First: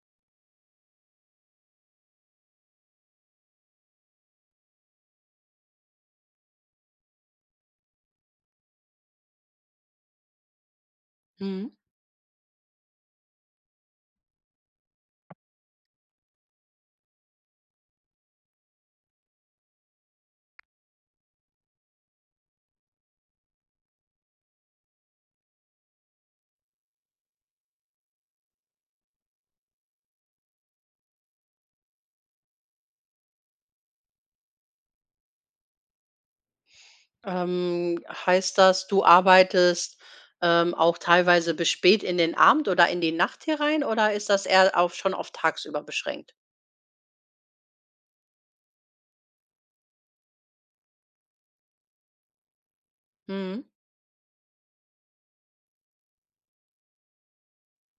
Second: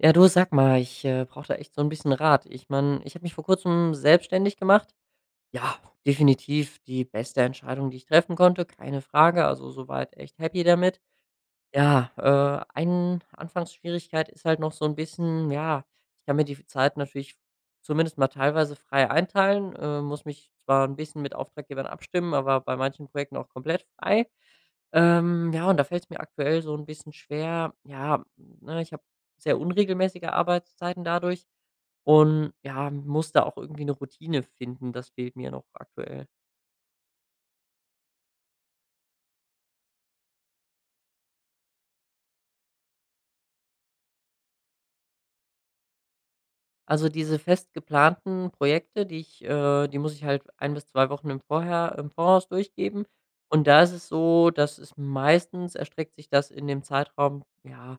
Ja, du sag mal, ich brauche da echt so ein bisschen Rat. Ich meine, ich habe mich vor Kurzem selbstständig gemacht. Ja, definitiv die beste Entscheidung, die ich treffen konnte, keine Frage. Also, soweit echt happy damit. Mhm. Ja, ein Anfangsschwierigkeit ist halt noch so ein bisschen, ja, ich kann mir die Zeit natürlich zumindest mal teilweise frei einteilen, muss mich zwar ein bisschen mit Auftraggebern abstimmen, aber bei manchen Projekten auch komplett frei. Ja, und da fällt es mir aktuell so ein bisschen schwer. Ja, ne, ich habe sehr unregelmäßige Arbeitszeiten dadurch und, ja, muss da auch irgendwie eine Routine finden. Das fehlt mir noch aktuell. Heißt das, du arbeitest auch teilweise bis spät in den Abend oder in die Nacht herein, oder ist das eher auf schon auf tagsüber beschränkt? Also, diese fest geplanten Projekte, die muss ich halt ein bis 2 Wochen im Voraus durchgeben. Mhm, Und da ist es so, dass es meistens erstreckt sich das in dem Zeitraum, ja,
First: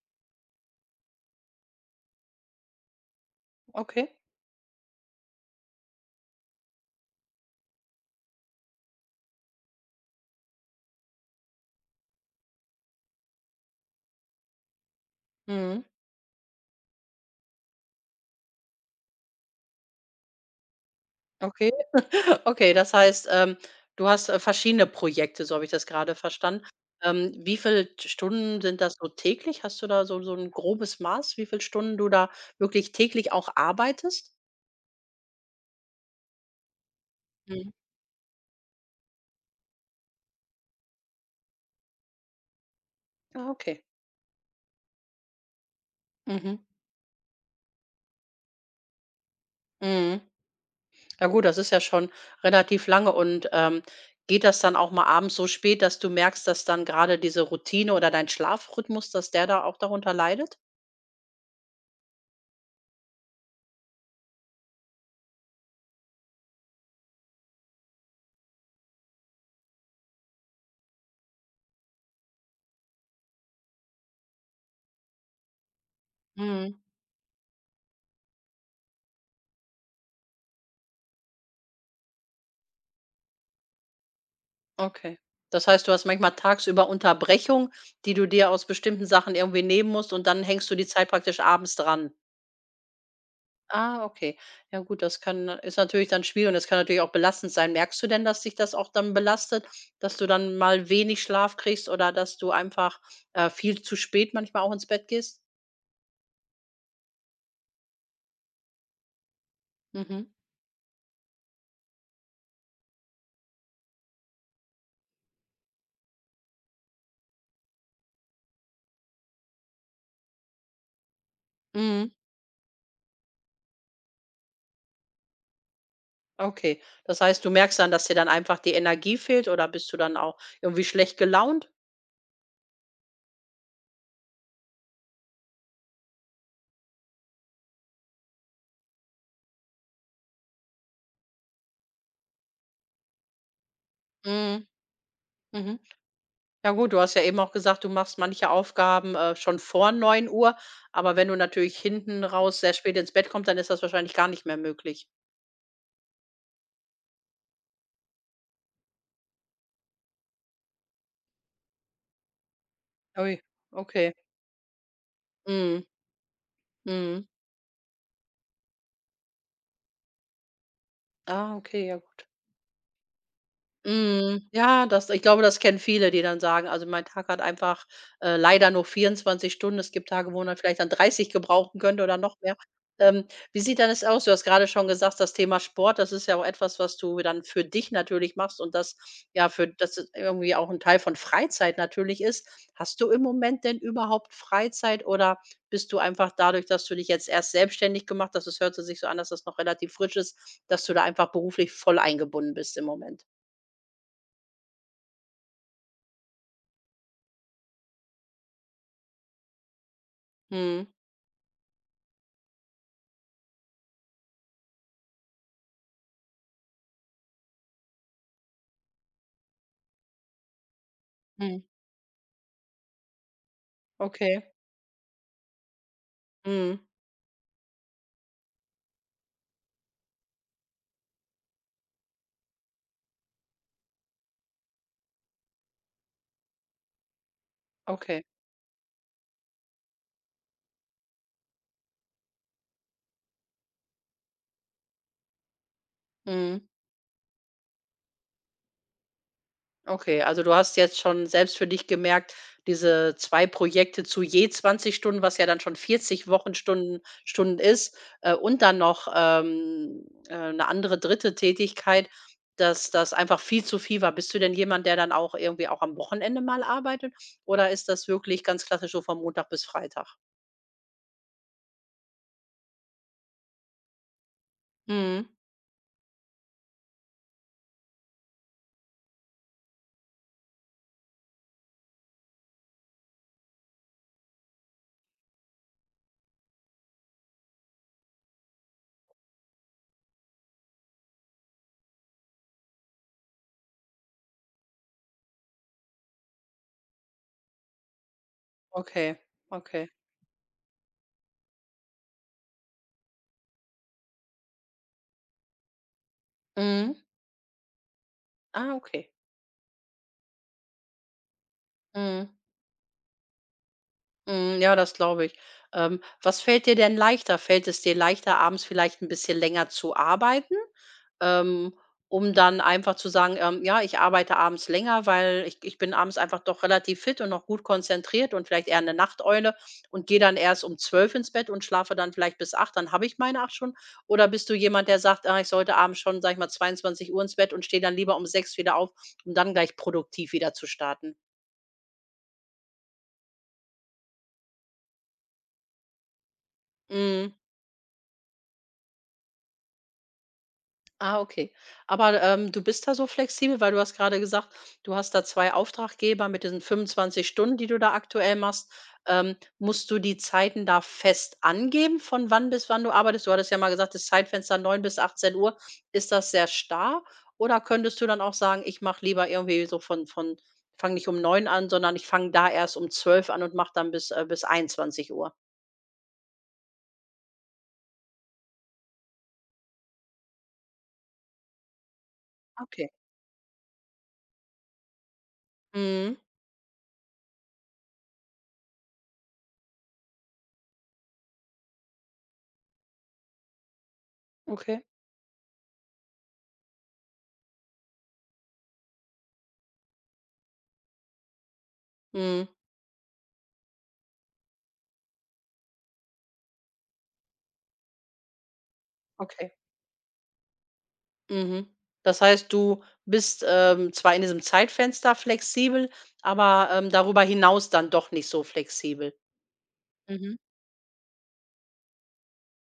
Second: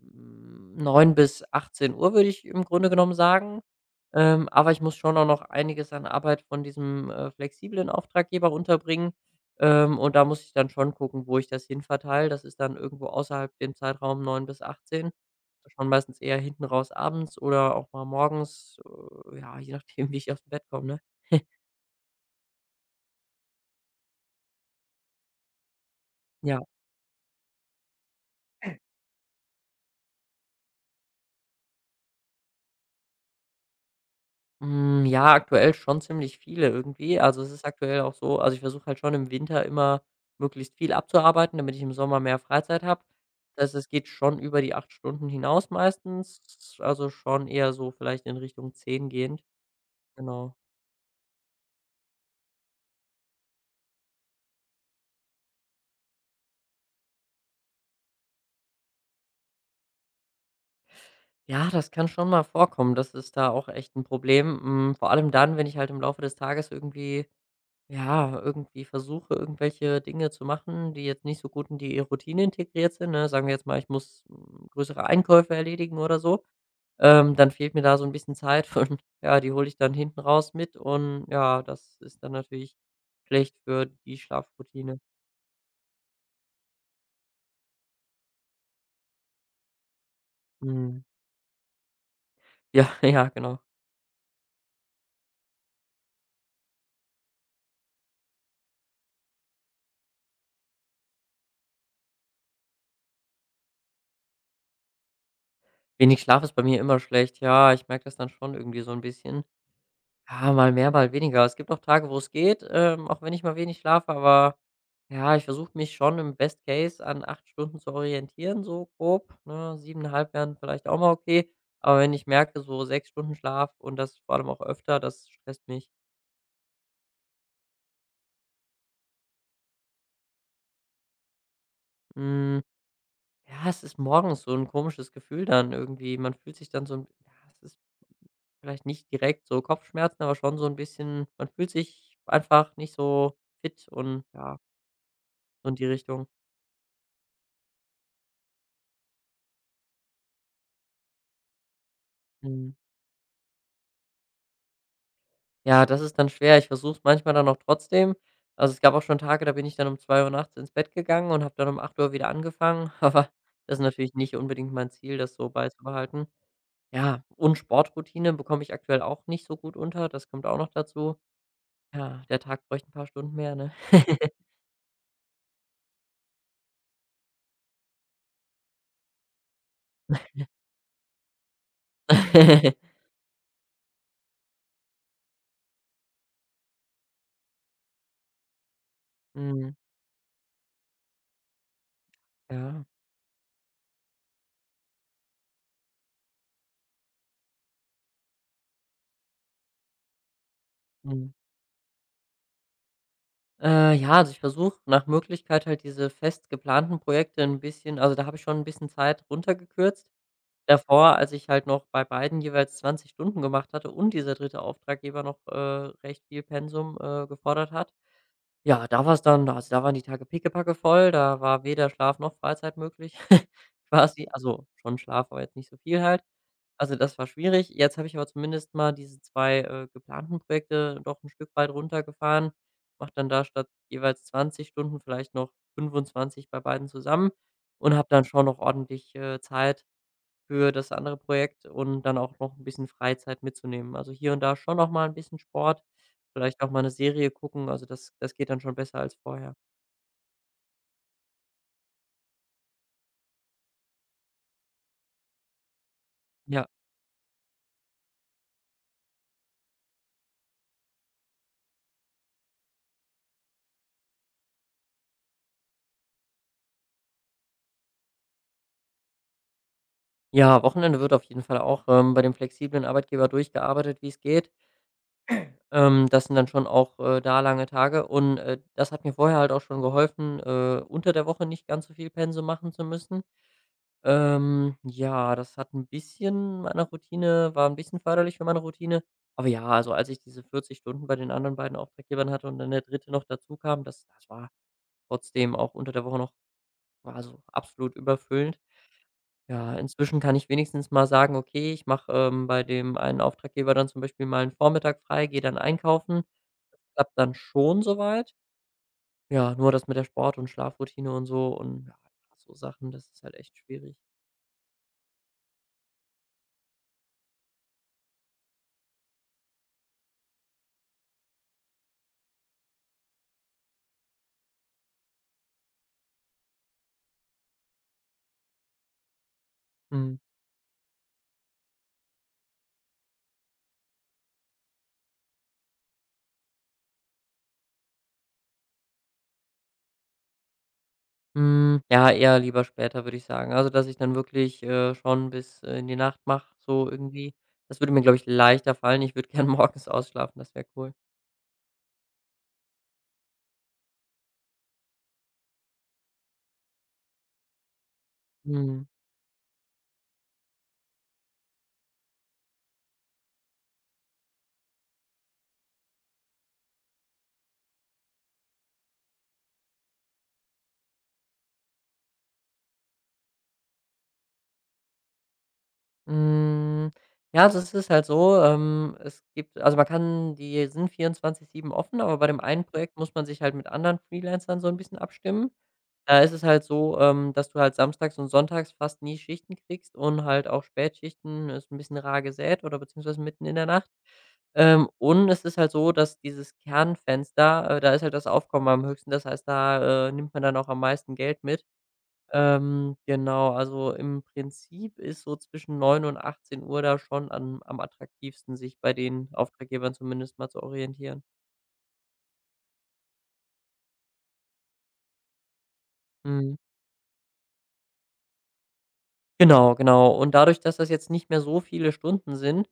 9 bis 18 Uhr würde ich im Grunde genommen sagen. okay. Aber ich muss schon auch noch einiges an Arbeit von diesem, flexiblen Auftraggeber unterbringen. Und da muss ich dann schon gucken, wo ich das hinverteile. Das ist dann irgendwo außerhalb dem Zeitraum 9 bis 18. Mhm, Schon meistens eher hinten raus abends oder auch mal morgens, ja, je nachdem, wie ich aus dem Bett komme, ne? okay. Okay, das heißt, du hast verschiedene Projekte, so habe ich das gerade Ja. verstanden. Wie viel Stunden sind das so täglich? Hast du da so ein grobes Maß, wie viel Stunden du da wirklich täglich auch arbeitest? Hm, ja, aktuell schon ziemlich viele irgendwie. Also, es ist Mhm. aktuell auch so, also, ich versuche halt schon im Winter immer möglichst viel abzuarbeiten, damit ich im Sommer mehr Freizeit habe. Ah, Das heißt, okay. es geht schon über die 8 Stunden hinaus Mhm. meistens, also, schon eher so vielleicht in Richtung 10 gehend, Mhm. genau. Ja gut, das ist ja schon relativ lange, und geht das dann auch mal abends so spät, dass du merkst, dass dann gerade diese Routine oder dein Schlafrhythmus, dass der da auch darunter leidet? Ja, das kann schon mal vorkommen. Das ist da auch echt ein Problem, hm, vor allem dann, wenn ich halt im Laufe des Tages irgendwie, ja, irgendwie versuche, irgendwelche Dinge zu machen, die jetzt nicht so gut in die Routine integriert sind, ne? Sagen wir jetzt mal, ich muss, hm, größere Einkäufe erledigen oder so. Mhm. Dann fehlt mir da so ein bisschen Zeit und ja, die hole ich dann hinten raus mit, und ja, das ist dann natürlich schlecht für die Schlafroutine. Okay. Das heißt, du hast manchmal tagsüber Unterbrechung, die du dir aus bestimmten Sachen irgendwie nehmen musst, und dann hängst du die Mhm. Zeit praktisch abends dran. Ja, ja, genau. Ah, okay. Ja gut, das kann ist natürlich dann schwierig, und das kann natürlich auch belastend sein. Merkst du denn, dass dich das auch dann belastet, dass du dann mal wenig Schlaf kriegst, oder dass du einfach viel zu spät manchmal auch ins Bett gehst? Wenig Schlaf ist bei mir immer schlecht. Ja, ich merke das dann schon irgendwie so ein bisschen. Mhm. Ja, mal mehr, mal weniger. Es gibt auch Tage, wo es geht, auch wenn ich mal wenig schlafe, aber ja, ich versuche mich schon im Best Case an 8 Stunden zu orientieren, so grob, ne? Siebeneinhalb wären vielleicht auch mal okay, aber Mhm. wenn ich merke, so 6 Stunden Schlaf und das vor allem auch öfter, das stresst mich. Okay. Das heißt, du merkst dann, dass dir dann einfach die Energie fehlt, oder bist du dann auch irgendwie schlecht gelaunt? Hm, ja, es ist morgens so ein komisches Gefühl dann irgendwie. Man fühlt sich dann so 'n, ja, es ist vielleicht nicht direkt so Kopfschmerzen, aber schon so ein bisschen, man fühlt sich einfach nicht so fit und ja, Mhm. so in Mhm. die Richtung. Ja gut, du hast ja eben auch gesagt, du machst manche Aufgaben schon vor 9 Uhr, aber wenn du natürlich hinten raus sehr Mhm. spät ins Bett kommst, dann ist das wahrscheinlich gar nicht mehr möglich. Ja, das ist dann schwer. Ich versuche es manchmal dann auch trotzdem. Also, es gab auch schon Tage, da bin ich dann um 2 Uhr nachts ins Bett gegangen und habe dann um 8 Uhr wieder angefangen, aber Ui, das ist natürlich okay. nicht unbedingt mein Ziel, das so Mhm. beizubehalten. Ja, Mhm. und Sportroutine bekomme ich aktuell auch nicht so gut unter, das kommt auch noch dazu. Ah, okay, ja Ja, gut. der Tag bräuchte ein paar Stunden mehr, ne? Mhm. Ja, das, ich glaube, das kennen viele, die dann sagen: „Also, mein Tag hat einfach leider nur 24 Stunden.“ Es gibt Tage, wo man vielleicht dann 30 gebrauchen könnte oder noch mehr. Ähm, wie sieht denn das aus? Du hast gerade schon gesagt, das Thema Sport, das ist ja auch etwas, was du dann für dich natürlich machst, und das, ja, für Mhm, das es irgendwie auch ein Teil von Freizeit natürlich ist. ja, Hast du im Moment denn überhaupt Freizeit, oder bist du einfach dadurch, dass du dich jetzt erst selbstständig gemacht hast, es hörte sich so an, dass das noch relativ frisch ist, dass du da mhm. einfach beruflich voll eingebunden bist im Moment? Ja, also, ich versuche nach Möglichkeit halt diese fest geplanten Projekte ein bisschen, also, da habe ich schon ein bisschen Zeit runtergekürzt. Mhm. Davor, als ich halt noch bei beiden jeweils 20 Stunden gemacht hatte und dieser dritte Auftraggeber noch, recht viel Pensum, gefordert hat, ja, da war es dann, also, da waren die Tage pickepacke voll, da war Mhm. weder Schlaf noch Freizeit möglich quasi. Okay. Also, schon Schlaf, aber jetzt nicht so viel halt. Mhm. Also, das war schwierig. Jetzt habe ich aber zumindest mal diese 2 geplanten Projekte doch ein Stück weit runtergefahren, mache dann da statt jeweils 20 Stunden vielleicht noch 25 bei beiden zusammen und habe dann Okay. schon noch ordentlich, Zeit für das andere Projekt und dann auch noch ein bisschen Freizeit mitzunehmen. Also, hier und da schon noch mal ein bisschen Sport, vielleicht Mhm. auch mal eine Serie gucken, also das geht dann schon besser als vorher. Okay, also du hast jetzt schon selbst für dich gemerkt, diese 2 Projekte zu je 20 Stunden, was ja dann schon vierzig Ja. Wochenstunden Stunden ist, und dann noch 'ne andere dritte Tätigkeit, dass das einfach viel zu viel war. Bist du denn jemand, der dann auch irgendwie auch am Wochenende mal arbeitet, oder ist das wirklich ganz klassisch so von Montag bis Freitag? Ja, Wochenende wird auf jeden Fall auch, bei dem flexiblen Arbeitgeber durchgearbeitet, wie es geht. Mhm. Das sind dann schon auch, da lange Tage, und das hat mir vorher halt auch schon geholfen, unter der Woche nicht ganz so viel Pensum machen zu müssen. Ja, das hat ein bisschen meiner Routine war ein bisschen förderlich für meine Routine. Aber ja, also, als ich diese 40 Stunden bei den anderen beiden Auftraggebern hatte und dann der dritte noch dazukam, das war trotzdem auch unter der Woche noch, war so absolut überfüllend. Okay, Ja, okay. inzwischen kann ich wenigstens mal sagen: „Okay, ich mache, bei dem einen Auftraggeber dann zum Beispiel mal einen Vormittag frei, gehe dann einkaufen.“ Mhm. Klappt dann schon soweit. Ah, okay. Ja, nur das mit der Sport- und Schlafroutine und so und ja, Mhm. so Sachen, das ist halt echt schwierig. Mhm, ja, das glaube ich. Was fällt dir denn leichter? Fällt es dir leichter, abends vielleicht ein bisschen länger, zu arbeiten, ähm, um dann einfach zu sagen, „Ja, ich arbeite abends länger, weil ich bin abends einfach doch relativ fit und noch gut konzentriert und vielleicht eher eine Nachteule und Mhm. gehe dann erst um 12 ins Bett und schlafe dann vielleicht bis 8. Dann habe ich meine acht schon.“ Oder bist du jemand, der sagt: „Ah, ich sollte abends schon, sage ich mal, 22 Uhr ins Bett, und stehe dann lieber um 6 wieder auf, um dann gleich produktiv wieder zu starten?“ Hm, ja, eher lieber später, würde ich sagen. Also, dass ich dann wirklich, schon bis, in die Nacht mache, so irgendwie. Mhm. Das würde mir, glaube ich, leichter fallen. Ich würde gern morgens ausschlafen, das wäre cool. Ah, okay. Aber, du bist da so flexibel, weil du hast gerade gesagt, du hast da 2 Auftraggeber mit diesen 25 Stunden, die du da aktuell machst. Mhm. Musst du die Zeiten da fest angeben, von wann bis wann du arbeitest? Du hattest ja mal gesagt, das Zeitfenster 9 bis 18 Uhr. Ist das sehr starr, oder könntest du dann auch sagen: „Ich mache lieber irgendwie so von fange nicht um 9 an, sondern ich fange da erst um 12 an und mache dann bis 21 Uhr?“ Hm, ja, also es ist halt so, es gibt, also man kann, die sind 24/7 offen, aber bei dem einen Okay. Projekt muss man sich halt mit anderen Freelancern so ein bisschen abstimmen. Mhm. Da ist es halt so, dass du halt samstags und sonntags fast nie Schichten kriegst und halt auch Spätschichten ist ein bisschen rar gesät oder beziehungsweise mitten in der Nacht. Okay. Und es ist halt so, dass dieses Kernfenster, da ist halt das Aufkommen am höchsten. Das heißt, da, nimmt man dann auch am meisten Geld mit. Mhm. Genau, also im Prinzip ist so zwischen 9 und 18 Uhr da schon am attraktivsten, sich bei den Okay. Auftraggebern zumindest mal zu orientieren. Mhm. Das heißt, du bist zwar in diesem Zeitfenster flexibel, Mhm. aber, ähm, darüber hinaus dann doch nicht so flexibel. Genau, genau. Und Mhm. dadurch, dass das jetzt nicht mehr so viele Stunden sind,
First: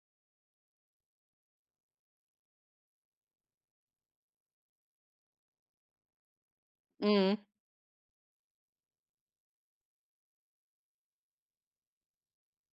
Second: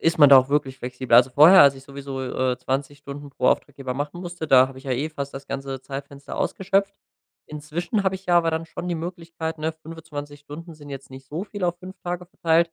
ist man da auch wirklich flexibel. Also vorher, als ich sowieso, 20 Stunden pro Auftraggeber machen musste, da habe ich ja eh fast das ganze Zeitfenster ausgeschöpft. Mhm. Inzwischen habe ich ja aber dann schon die Möglichkeit, ne, 25 Stunden sind jetzt nicht so viel auf 5 Tage verteilt.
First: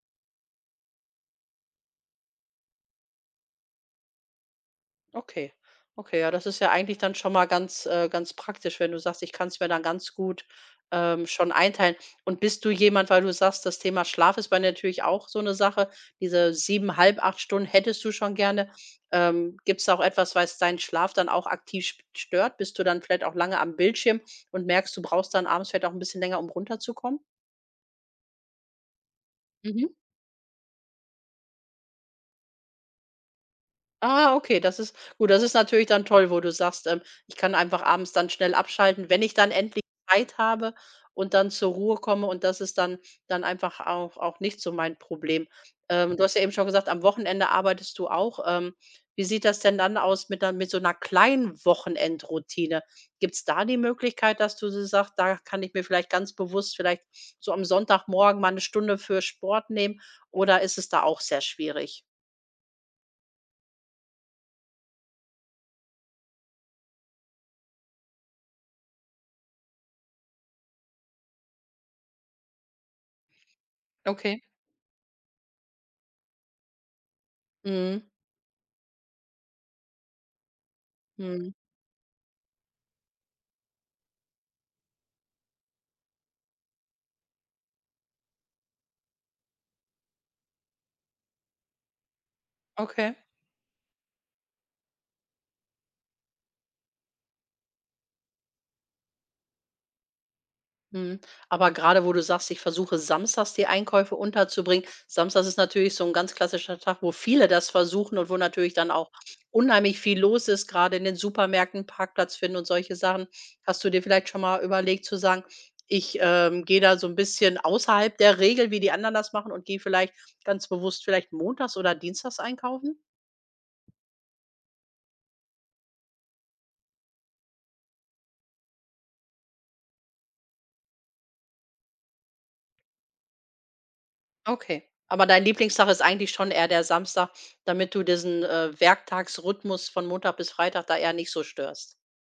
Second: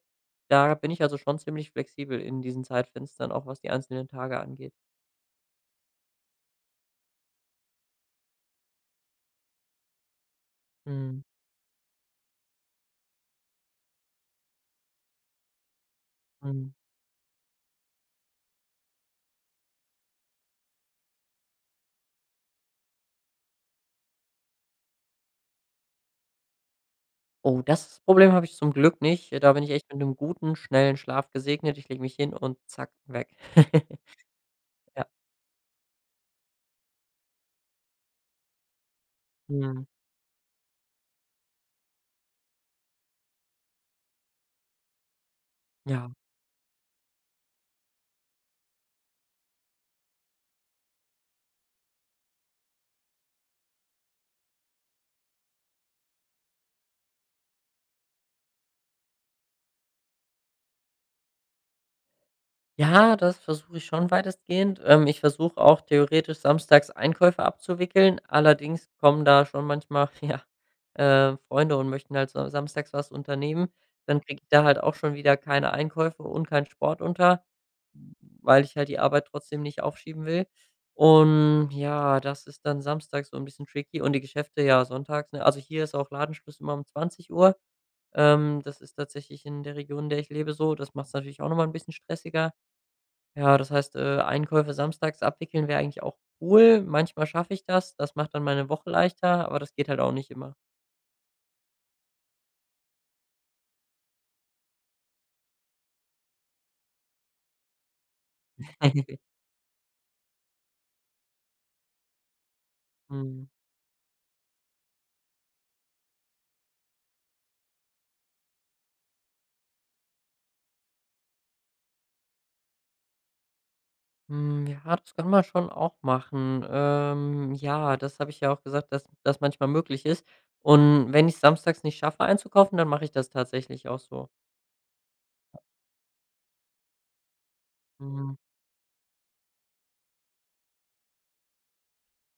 Da bin ich also schon ziemlich flexibel in diesen Zeitfenstern, auch was die einzelnen Tage angeht. Okay. Okay, ja, das ist ja eigentlich dann schon mal ganz, ganz praktisch, wenn du sagst: „Ich kann's mir dann ganz gut, Mhm, ähm, schon einteilen.“ Und bist du jemand, weil du sagst, das Thema Schlaf ist bei dir natürlich auch so eine Sache, diese mhm. 7,5, 8 Stunden hättest du schon gerne. Gibt's da auch etwas, was deinen Schlaf dann auch aktiv sp stört? Bist du dann vielleicht auch lange am Bildschirm und merkst, du brauchst dann abends vielleicht auch ein bisschen länger, um runterzukommen? Oh, das Problem habe ich zum Glück nicht. Da bin ich echt Mhm. mit einem guten, schnellen Schlaf gesegnet. Ich lege mich hin und zack, weg. Ah, okay, das ist Ja, gut, das ist natürlich dann toll, wo du sagst ich kann einfach abends dann schnell abschalten, wenn ich dann endlich mhm, Zeit habe und dann zur Ruhe komme, und das ist dann einfach auch nicht so mein Problem. ja. Du hast ja eben schon gesagt, am Wochenende arbeitest du auch. Wie sieht das denn dann aus mit 'ner mit so einer kleinen Wochenendroutine? Gibt es da die Möglichkeit, dass du so sagst: „Da kann ich mir vielleicht ganz bewusst vielleicht so am Sonntagmorgen mal eine Stunde für Sport nehmen“, oder ist es da auch sehr schwierig? Ja, das versuche ich schon weitestgehend. Ich versuche auch theoretisch samstags Einkäufe abzuwickeln. Allerdings kommen da schon manchmal, ja, Freunde und möchten halt so samstags was unternehmen. Dann kriege Okay. ich da halt auch schon wieder keine Einkäufe und keinen Sport unter, Mhm, weil ich halt die Arbeit trotzdem nicht aufschieben will. mhm. Und ja, das ist dann samstags so ein bisschen tricky. Und die Geschäfte ja sonntags. Ne? Also hier ist auch Ladenschluss immer um 20 Uhr. Das ist tatsächlich in der Region, in der ich lebe, so. Das macht es natürlich auch nochmal ein bisschen stressiger. Okay. Ja, das heißt, Einkäufe samstags abwickeln wäre eigentlich auch cool. Manchmal schaffe ich das. Das macht dann meine Woche leichter, aber das geht halt auch nicht immer. Mhm. Aber gerade wo du sagst: „Ich versuche samstags die Einkäufe unterzubringen“, samstags ist natürlich so ein ganz klassischer Tag, wo viele das versuchen, und wo natürlich dann auch unheimlich viel los ist, gerade in den Supermärkten, Parkplatz finden und solche Sachen. Mhm. Hast du dir vielleicht schon mal überlegt zu sagen: „Ich, gehe da so ein bisschen außerhalb der Regel, wie die anderen das machen, und gehe vielleicht ganz bewusst vielleicht montags oder dienstags einkaufen?“ Hm, ja, das kann man schon auch machen. Ja, das habe ich ja auch gesagt, dass das manchmal möglich ist. Und wenn ich samstags nicht schaffe einzukaufen, dann mache ich das tatsächlich auch so. Okay. Aber dein Lieblingstag ist eigentlich schon eher der Samstag, damit du Mhm. diesen Werktagsrhythmus von Montag bis Freitag da eher nicht so störst?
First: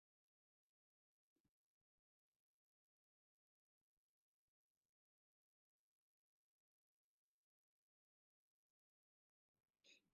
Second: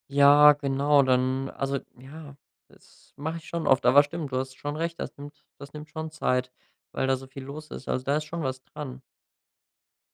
Ja, genau, dann, also ja, das mache ich schon oft. Aber stimmt, du hast schon recht, das nimmt schon Zeit, weil da so viel los ist. Also da ist schon was dran.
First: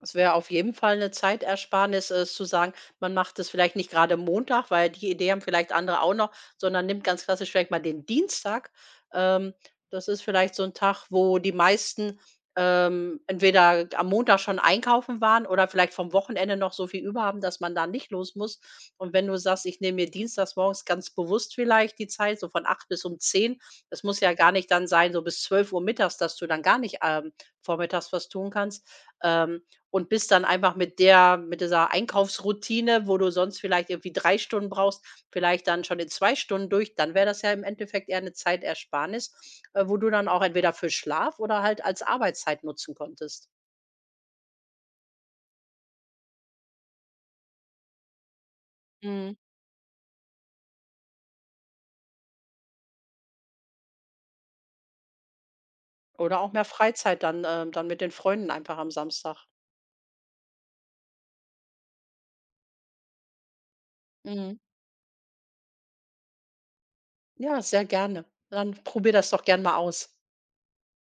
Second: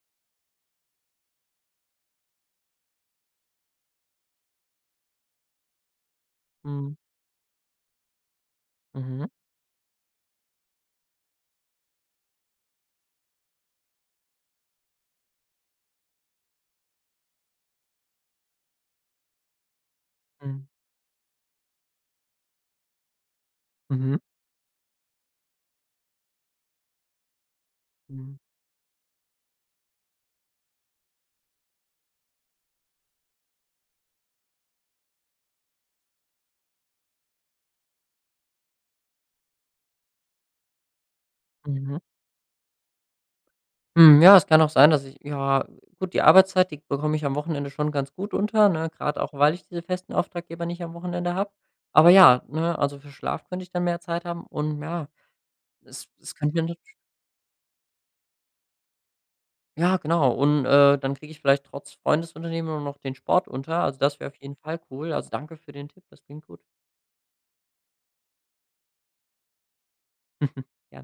Es wäre auf jeden Fall eine Zeitersparnis, zu sagen, man macht es vielleicht nicht gerade Montag, weil die Idee haben vielleicht andere auch noch, sondern Mhm. nimmt ganz klassisch vielleicht mal den Dienstag. Mhm. Ähm, Das ist vielleicht so ein Tag, wo die meisten entweder am Montag schon einkaufen waren oder vielleicht vom Wochenende noch so viel über haben, dass man da nicht los muss. Und wenn du sagst: „Ich nehme mir dienstags Mhm. morgens ganz bewusst vielleicht die Zeit, so von 8 bis um 10. Das Mhm. muss ja gar nicht dann sein, so bis 12 Uhr mittags, dass du dann gar nicht, vormittags was Mhm. tun kannst. Ähm, und bist dann einfach mit dieser Einkaufsroutine, wo du sonst vielleicht irgendwie 3 Stunden brauchst, vielleicht dann schon in 2 Stunden durch, dann wäre das ja im Endeffekt eher eine Zeitersparnis, wo du dann auch entweder für Schlaf oder halt Mhm. als Arbeitszeit nutzen konntest.“ Hm, ja, es kann auch sein, dass ich, ja, gut, die Arbeitszeit, die bekomme ich am Wochenende schon ganz gut unter, ne? Gerade auch, Mhm. weil ich diese festen Auftraggeber nicht am Wochenende habe. Aber ja, ne, also für Schlaf könnte ich dann mehr Zeit haben und ja, es Oder auch könnte mir mehr nat- Freizeit dann mit den Freunden einfach am Samstag. ja, genau. Und, dann kriege ich vielleicht trotz Freundesunternehmen noch den Sport unter. Also, das wäre auf jeden Mhm. Fall cool. Also, danke für den Tipp, das klingt gut. Ja, sehr gerne. Dann probier das doch gern mal aus. Gerne.